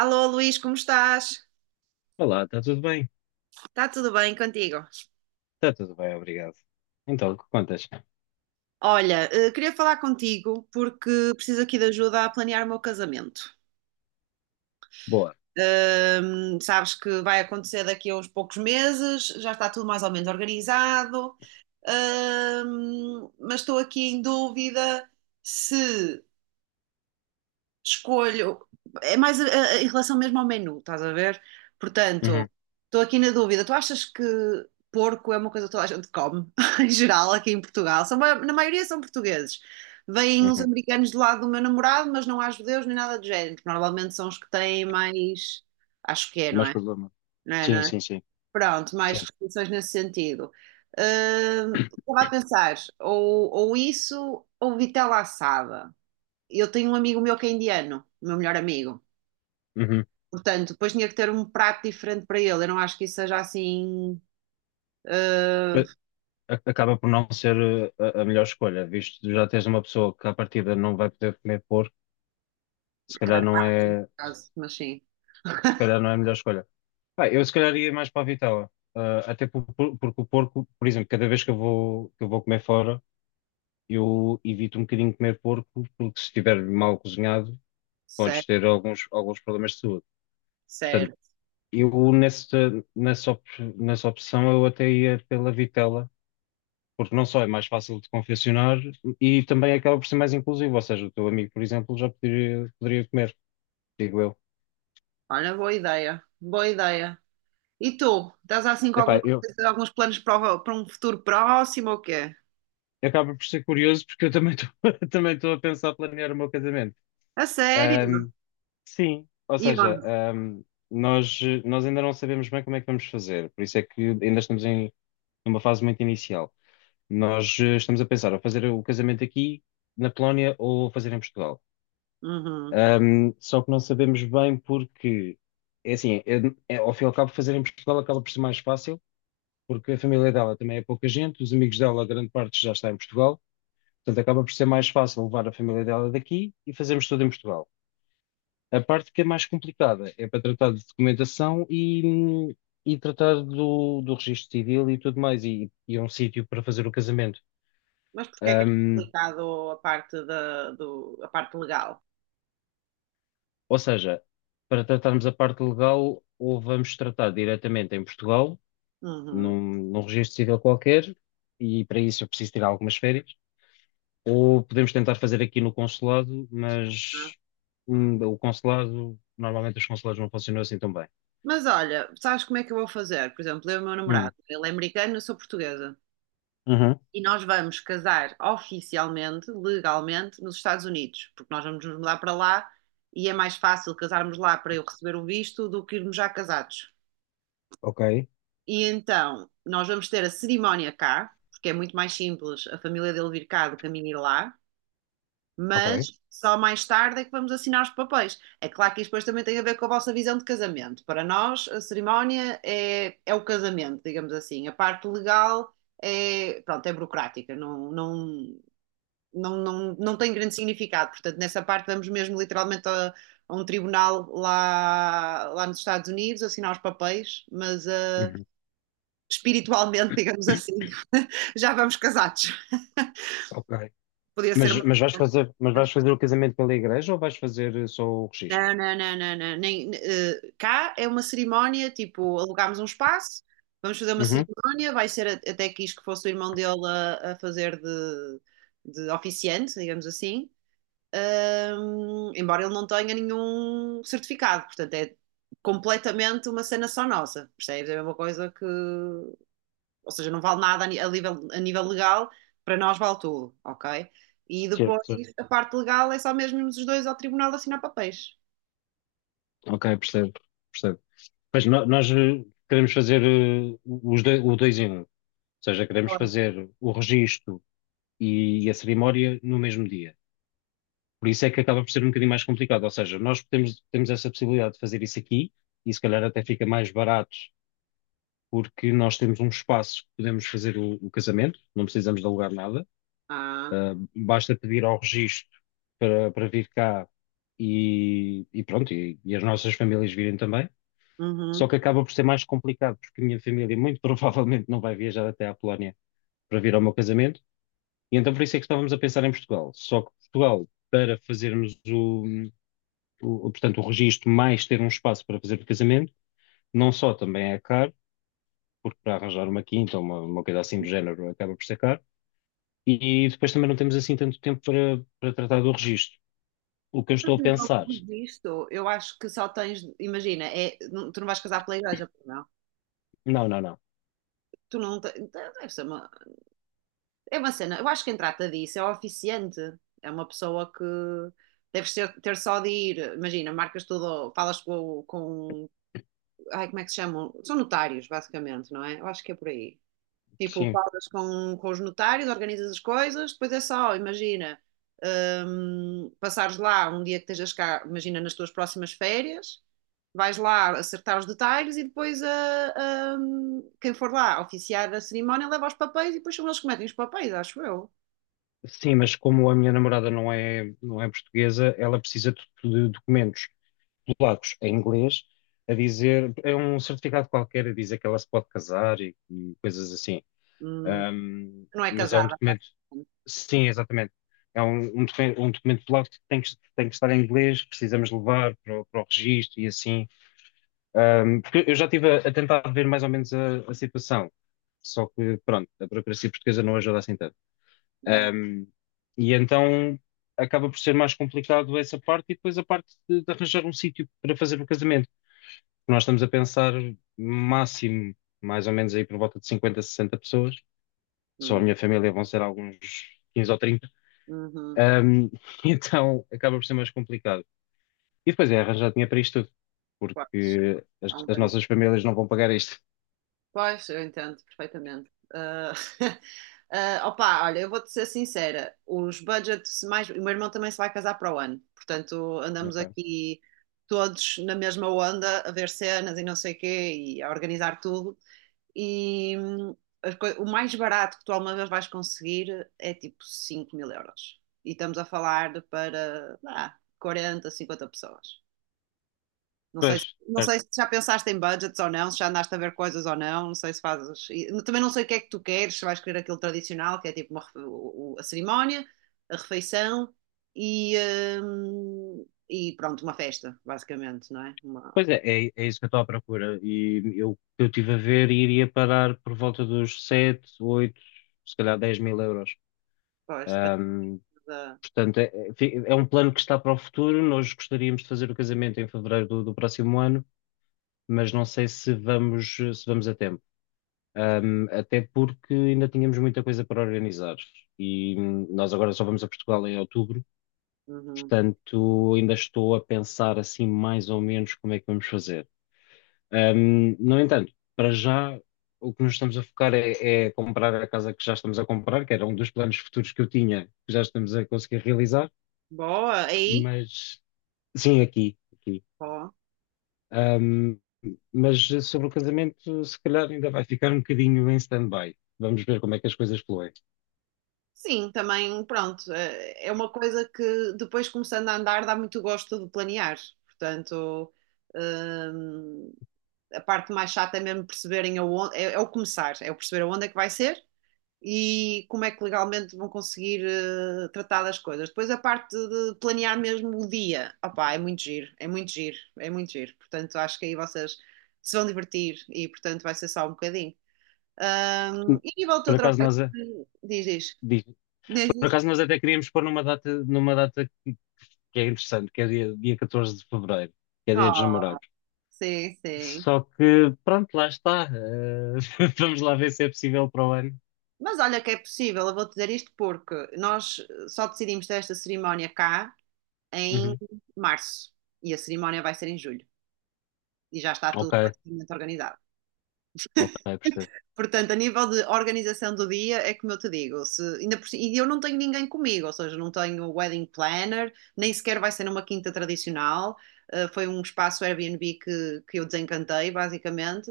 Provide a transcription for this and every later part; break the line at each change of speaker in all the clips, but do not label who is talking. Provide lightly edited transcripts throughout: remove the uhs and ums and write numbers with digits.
Alô Luís, como estás?
Olá, está tudo bem?
Está tudo bem contigo?
Está tudo bem, obrigado. Então, o que contas?
Olha, queria falar contigo porque preciso aqui de ajuda a planear o meu casamento.
Boa.
Sabes que vai acontecer daqui a uns poucos meses, já está tudo mais ou menos organizado, mas estou aqui em dúvida se escolho, é mais em relação mesmo ao menu, estás a ver?
Uhum,
Portanto, estou aqui na dúvida. Tu achas que porco é uma coisa que toda a gente come, em geral, aqui em Portugal? São, na maioria são portugueses. Vêm uns
uhum.
americanos do lado do meu namorado, mas não há judeus nem nada do género. Porque Normalmente são os que têm mais. Acho que é, não
Mais
é?
problema.
Não é, não
Sim,
é?
sim, sim.
Pronto, mais
Sim.
restrições nesse sentido. Estava a pensar, ou isso, ou vitela assada. Eu tenho um amigo meu que é indiano, o meu melhor amigo.
Uhum.
Portanto, depois tinha que ter um prato diferente para ele. Eu não acho que isso seja assim
Mas acaba por não ser a melhor escolha, visto que já tens uma pessoa que à partida não vai poder comer porco, se calhar
caso
não
a
é,
caso, mas sim.
se calhar não é a melhor escolha. Ah, eu se calhar ia mais para a vitela. Ah, até porque o porco, por exemplo, cada vez que eu vou, comer fora, eu evito um bocadinho comer porco, porque se estiver mal cozinhado, podes
Certo,
ter alguns problemas de saúde. Portanto,
certo.
eu nessa, op- nessa opção eu até ia pela vitela, porque não só é mais fácil de confeccionar e também acaba por ser mais inclusivo, ou seja, o teu amigo, por exemplo, já poderia comer, digo eu.
Olha, boa ideia. Boa ideia. E tu? Estás assim com alguma
Epá, eu
coisa, alguns planos para, para um futuro próximo ou quê?
acaba por ser curioso porque eu também estou também estou a pensar planear o meu casamento.
A sério?
Ahm, sim, ou
E
seja.
onde?
Ahm, nós, nós ainda não sabemos bem como é que vamos fazer, por isso é que ainda estamos numa fase muito inicial. Nós estamos a pensar a fazer o casamento aqui na Polónia ou fazer em Portugal.
Uhum.
Só que não sabemos bem porque, é assim, ao fim e ao cabo, fazer em Portugal acaba por ser mais fácil, porque a família dela também é pouca gente, os amigos dela, a grande parte já está em Portugal, portanto acaba por ser mais fácil levar a família dela daqui e fazermos tudo em Portugal. A parte que é mais complicada é para tratar de documentação e tratar do registro civil e tudo mais, e é um sítio para fazer o casamento.
Mas porquê é que é
Ahm,
complicado a parte a parte legal?
ou seja, para tratarmos a parte legal, ou vamos tratar diretamente em Portugal
Uhum.
num, num registro civil qualquer, e para isso eu preciso tirar algumas férias. Ou podemos tentar fazer aqui no consulado, mas o consulado, normalmente os consulados não funcionam assim tão bem.
Mas olha, sabes como é que eu vou fazer? Por exemplo, eu e o meu
Hum.
namorado, ele é americano, eu sou portuguesa.
Uhum.
E nós vamos casar oficialmente, legalmente, nos Estados Unidos, porque nós vamos nos mudar para lá e é mais fácil casarmos lá para eu receber o visto do que irmos já casados.
Ok,
E então nós vamos ter a cerimónia cá, porque é muito mais simples a família dele vir cá do que a minha ir lá, mas
ok.
só mais tarde é que vamos assinar os papéis. É claro que isto depois também tem a ver com a vossa visão de casamento. Para nós, a cerimónia é o casamento, digamos assim. A parte legal é, pronto, é burocrática, não tem grande significado. Portanto, nessa parte vamos mesmo literalmente a um tribunal lá nos Estados Unidos assinar os papéis, mas ah,
Uhum.
espiritualmente, digamos assim, já vamos casados.
Ok.
Podia ser
Mas,
uma.
mas vais fazer, mas vais fazer o casamento pela igreja ou vais fazer só o registro?
Não. Nem, eh, cá é uma cerimónia, tipo, alugámos um espaço, vamos fazer uma
Uhum.
cerimónia, vai ser até quis que fosse o irmão dele a fazer de oficiante, digamos assim. Hum, embora ele não tenha nenhum certificado, portanto é completamente uma cena só nossa, percebes? É a mesma coisa que, ou seja, não vale nada a nível, a nível legal, para nós vale tudo, ok? E
Certo,
depois
certo.
a parte legal é só mesmo os dois ao tribunal assinar papéis.
Ok, percebo. Mas nós queremos fazer o dois em um. Ou seja, queremos
Claro.
fazer o registro e a cerimónia no mesmo dia. Por isso é que acaba por ser um bocadinho mais complicado. Ou seja, nós temos essa possibilidade de fazer isso aqui e se calhar até fica mais barato porque nós temos um espaço que podemos fazer o casamento, não precisamos de alugar nada.
Ah,
Ah, basta pedir ao registro para vir cá e pronto, e as nossas famílias virem também. Só
uhum.
que acaba por ser mais complicado, porque a minha família muito provavelmente não vai viajar até à Polónia para vir ao meu casamento. E então por isso é que estávamos a pensar em Portugal. Só que Portugal, para fazermos portanto, o registro mais ter um espaço para fazer o casamento, não só também é caro, porque para arranjar uma quinta ou uma coisa assim do género acaba por ser caro, e depois também não temos assim tanto tempo para tratar do registro. O que eu
A
estou a
nível
pensar,
de eu acho que só tens, imagina, tu não vais casar pela igreja, pois não?
não, não, não.
Tu não te- deve ser uma. É uma cena, eu acho que quem trata disso é o oficiante, é uma pessoa que deve ser ter só de ir, imagina, marcas tudo, falas ai, como é que se chamam? São notários, basicamente, não é? Eu acho que é por aí. Tipo,
Sim,
falas com os notários, organizas as coisas, depois é só, imagina, passares lá um dia que estejas cá, imagina nas tuas próximas férias, vais lá acertar os detalhes e depois quem for lá oficiar a cerimónia leva os papéis e depois são eles que metem os papéis, acho eu.
sim, mas como a minha namorada não é portuguesa, ela precisa de documentos polacos em inglês a dizer, é um certificado qualquer a dizer que ela se pode casar e coisas assim.
Hum, não é
Mas é um
casada.
documento, sim, exatamente. É um documento polaco que tem que estar em inglês, precisamos levar para o registro e assim. Porque eu já estive a tentar ver mais ou menos a situação, só que, pronto, a burocracia portuguesa não ajuda assim tanto.
É. É.
Ahm, e então acaba por ser mais complicado essa parte e depois a parte de arranjar um sítio para fazer o casamento. Nós estamos a pensar máximo, mais ou menos aí por volta de 50, 60 pessoas. Só a
Hum,
minha família vão ser alguns 15 ou 30.
uhum,
Ahm, então acaba por ser mais complicado. E depois é arranjar dinheiro para isto tudo,
pois,
porque
há um
as
tempo.
nossas famílias não vão pagar isto.
Pois, eu entendo perfeitamente. Ah, ah, opa, olha, eu vou-te ser sincera, os budgets mais. O meu irmão também se vai casar para o ano, portanto, andamos
Ok.
aqui todos na mesma onda a ver cenas e não sei o quê e a organizar tudo. E o mais barato que tu alguma vez vais conseguir é tipo 5000 euros. E estamos a falar de para ah, 40, 50 pessoas. Não sei,
Pois,
não
certo.
sei se já pensaste em budgets ou não, se já andaste a ver coisas ou não, não sei se fazes. E também não sei o que é que tu queres, se vais querer aquilo tradicional, que é tipo uma a cerimónia, a refeição e, e pronto, uma festa, basicamente, não é? Uma,
Pois é, é isso que eu estou à procura. E eu estive a ver e iria parar por volta dos 7 8 se calhar 10 mil euros.
pois, depende da.
Portanto, é um plano que está para o futuro. Nós gostaríamos de fazer o casamento em fevereiro do próximo ano, mas não sei se vamos, a tempo. Até porque ainda tínhamos muita coisa para organizar e nós agora só vamos a Portugal em outubro,
Uhum.
portanto, ainda estou a pensar assim mais ou menos como é que vamos fazer. No entanto, para já o que nos estamos a focar é comprar a casa que já estamos a comprar, que era um dos planos futuros que eu tinha, que já estamos a conseguir realizar,
Boa, aí?
mas. Sim, aqui, aqui.
Boa.
Ahm, mas sobre o casamento, se calhar ainda vai ficar um bocadinho em stand-by. Vamos ver como é que as coisas fluem.
Sim, também, pronto, eh, é uma coisa que depois começando a andar dá muito gosto de planear. Portanto, hum, a parte mais chata é mesmo perceberem aonde, é o começar, é o perceber aonde é que vai ser e como é que legalmente vão conseguir tratar das coisas. Depois a parte de planear mesmo o dia, opá, é muito giro, é muito giro, é muito giro. Portanto, acho que aí vocês se vão divertir e, portanto, vai ser só um bocadinho. E a nível do
Por
teu
acaso
trabalho, diz,
diz- por
diz.
acaso nós até queríamos pôr numa data, que é interessante, que é dia 14 de fevereiro, que é dia dos
Oh,
namorados.
sim, sim.
Só que, pronto, lá está. Vamos lá ver se é possível para o ano.
Mas olha que é possível, eu vou te dizer isto porque nós só decidimos ter esta cerimónia cá em
Uhum.
março e a cerimónia vai ser em julho e já está
Ok,
tudo praticamente organizado.
ok, percebo.
Portanto, a nível de organização do dia, é como eu te digo, se, ainda por, e eu não tenho ninguém comigo, ou seja, não tenho um wedding planner, nem sequer vai ser numa quinta tradicional. Foi um espaço Airbnb que eu desencantei, basicamente.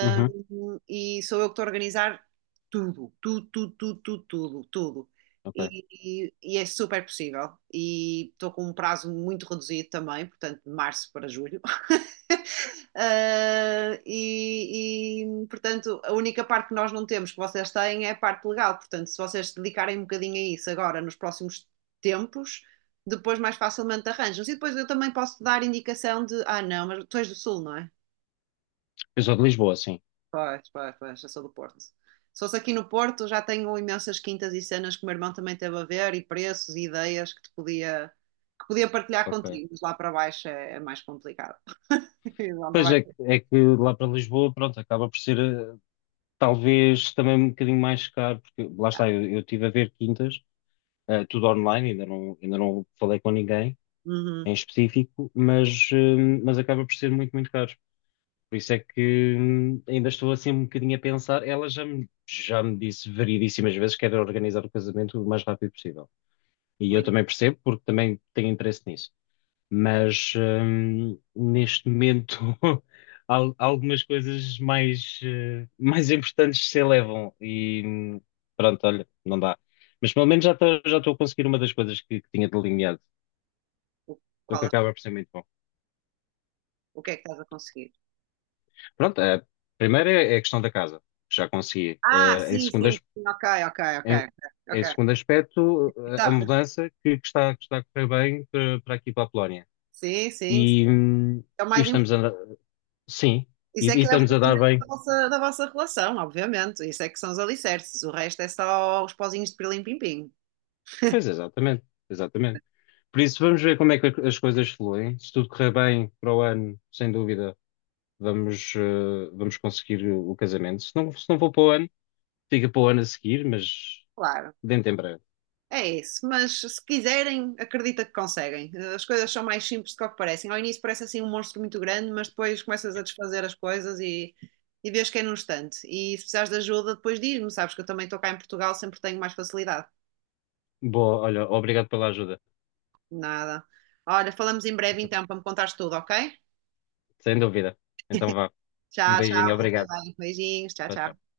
Uhum,
e sou eu que estou a organizar tudo, tudo, tudo, tudo, tudo, tudo, tudo.
ok.
E é super possível. E estou com um prazo muito reduzido também, portanto, de março para julho. Portanto, a única parte que nós não temos, que vocês têm, é a parte legal. Portanto, se vocês se dedicarem um bocadinho a isso agora, nos próximos tempos, depois mais facilmente arranjam. E depois eu também posso dar indicação de: ah, não, mas tu és do Sul, não é?
Eu sou de Lisboa, sim.
Pois, eu sou do Porto. Se fosse aqui no Porto, já tenho imensas quintas e cenas que o meu irmão também teve a ver, e preços e ideias que podia partilhar
Ok.
contigo, mas lá para baixo é, é mais complicado. Lá para
Pois
baixo
é,
é
é que lá para Lisboa, pronto, acaba por ser talvez também um bocadinho mais caro, porque lá
complicado.
está, eu estive a ver quintas, tudo online, ainda não falei com ninguém
Uhum.
em específico, mas acaba por ser muito, muito caro. Por isso é que ainda estou assim um bocadinho a pensar. Ela já me disse variedíssimas vezes que era organizar o casamento o mais rápido possível. E
Ui,
eu também percebo, porque também tenho interesse nisso, mas neste momento algumas coisas mais, mais importantes se elevam e pronto, olha, não dá. Mas pelo menos já estou a conseguir uma das coisas que tinha delineado, o que
qual
acaba por ser muito bom.
o que é que estás a conseguir.
Pronto, a primeira é a questão da casa, que já consegui.
Ah,
Em segundo,
sim, ok,
em,
ok. Ok.
segundo aspecto, a
Tá,
mudança que está a correr bem para aqui para a Polónia.
sim, sim,
E, hum,
é o
e
mais
estamos a,
importante.
sim,
Isso é
e
que é o
estamos a dar
fundamento
bem.
da vossa relação, obviamente. Isso é que são os alicerces. O resto é só os pozinhos de pirlim-pim-pim.
Pois, exatamente, exatamente. Por isso, vamos ver como é que as coisas fluem. Se tudo correr bem para o ano, sem dúvida, vamos conseguir o casamento. Se não for para o ano, fica para o ano a seguir, mas
Claro,
dentro em breve.
é isso. Mas se quiserem, acredita que conseguem. As coisas são mais simples do que o que parecem. Ao início parece assim um monstro muito grande, mas depois começas a desfazer as coisas e vês que é num instante. E se precisares de ajuda, depois diz-me. Sabes que eu também estou cá em Portugal, sempre tenho mais facilidade.
Boa, olha, obrigado pela ajuda.
Nada. Olha, falamos em breve
Então,
então para me contares tudo, ok?
sem dúvida. Então vá. Um
Tchau,
beijinho,
tchau, fica
obrigado.
bem. Beijinhos, tchau,
Tchau,
tchau.
tchau.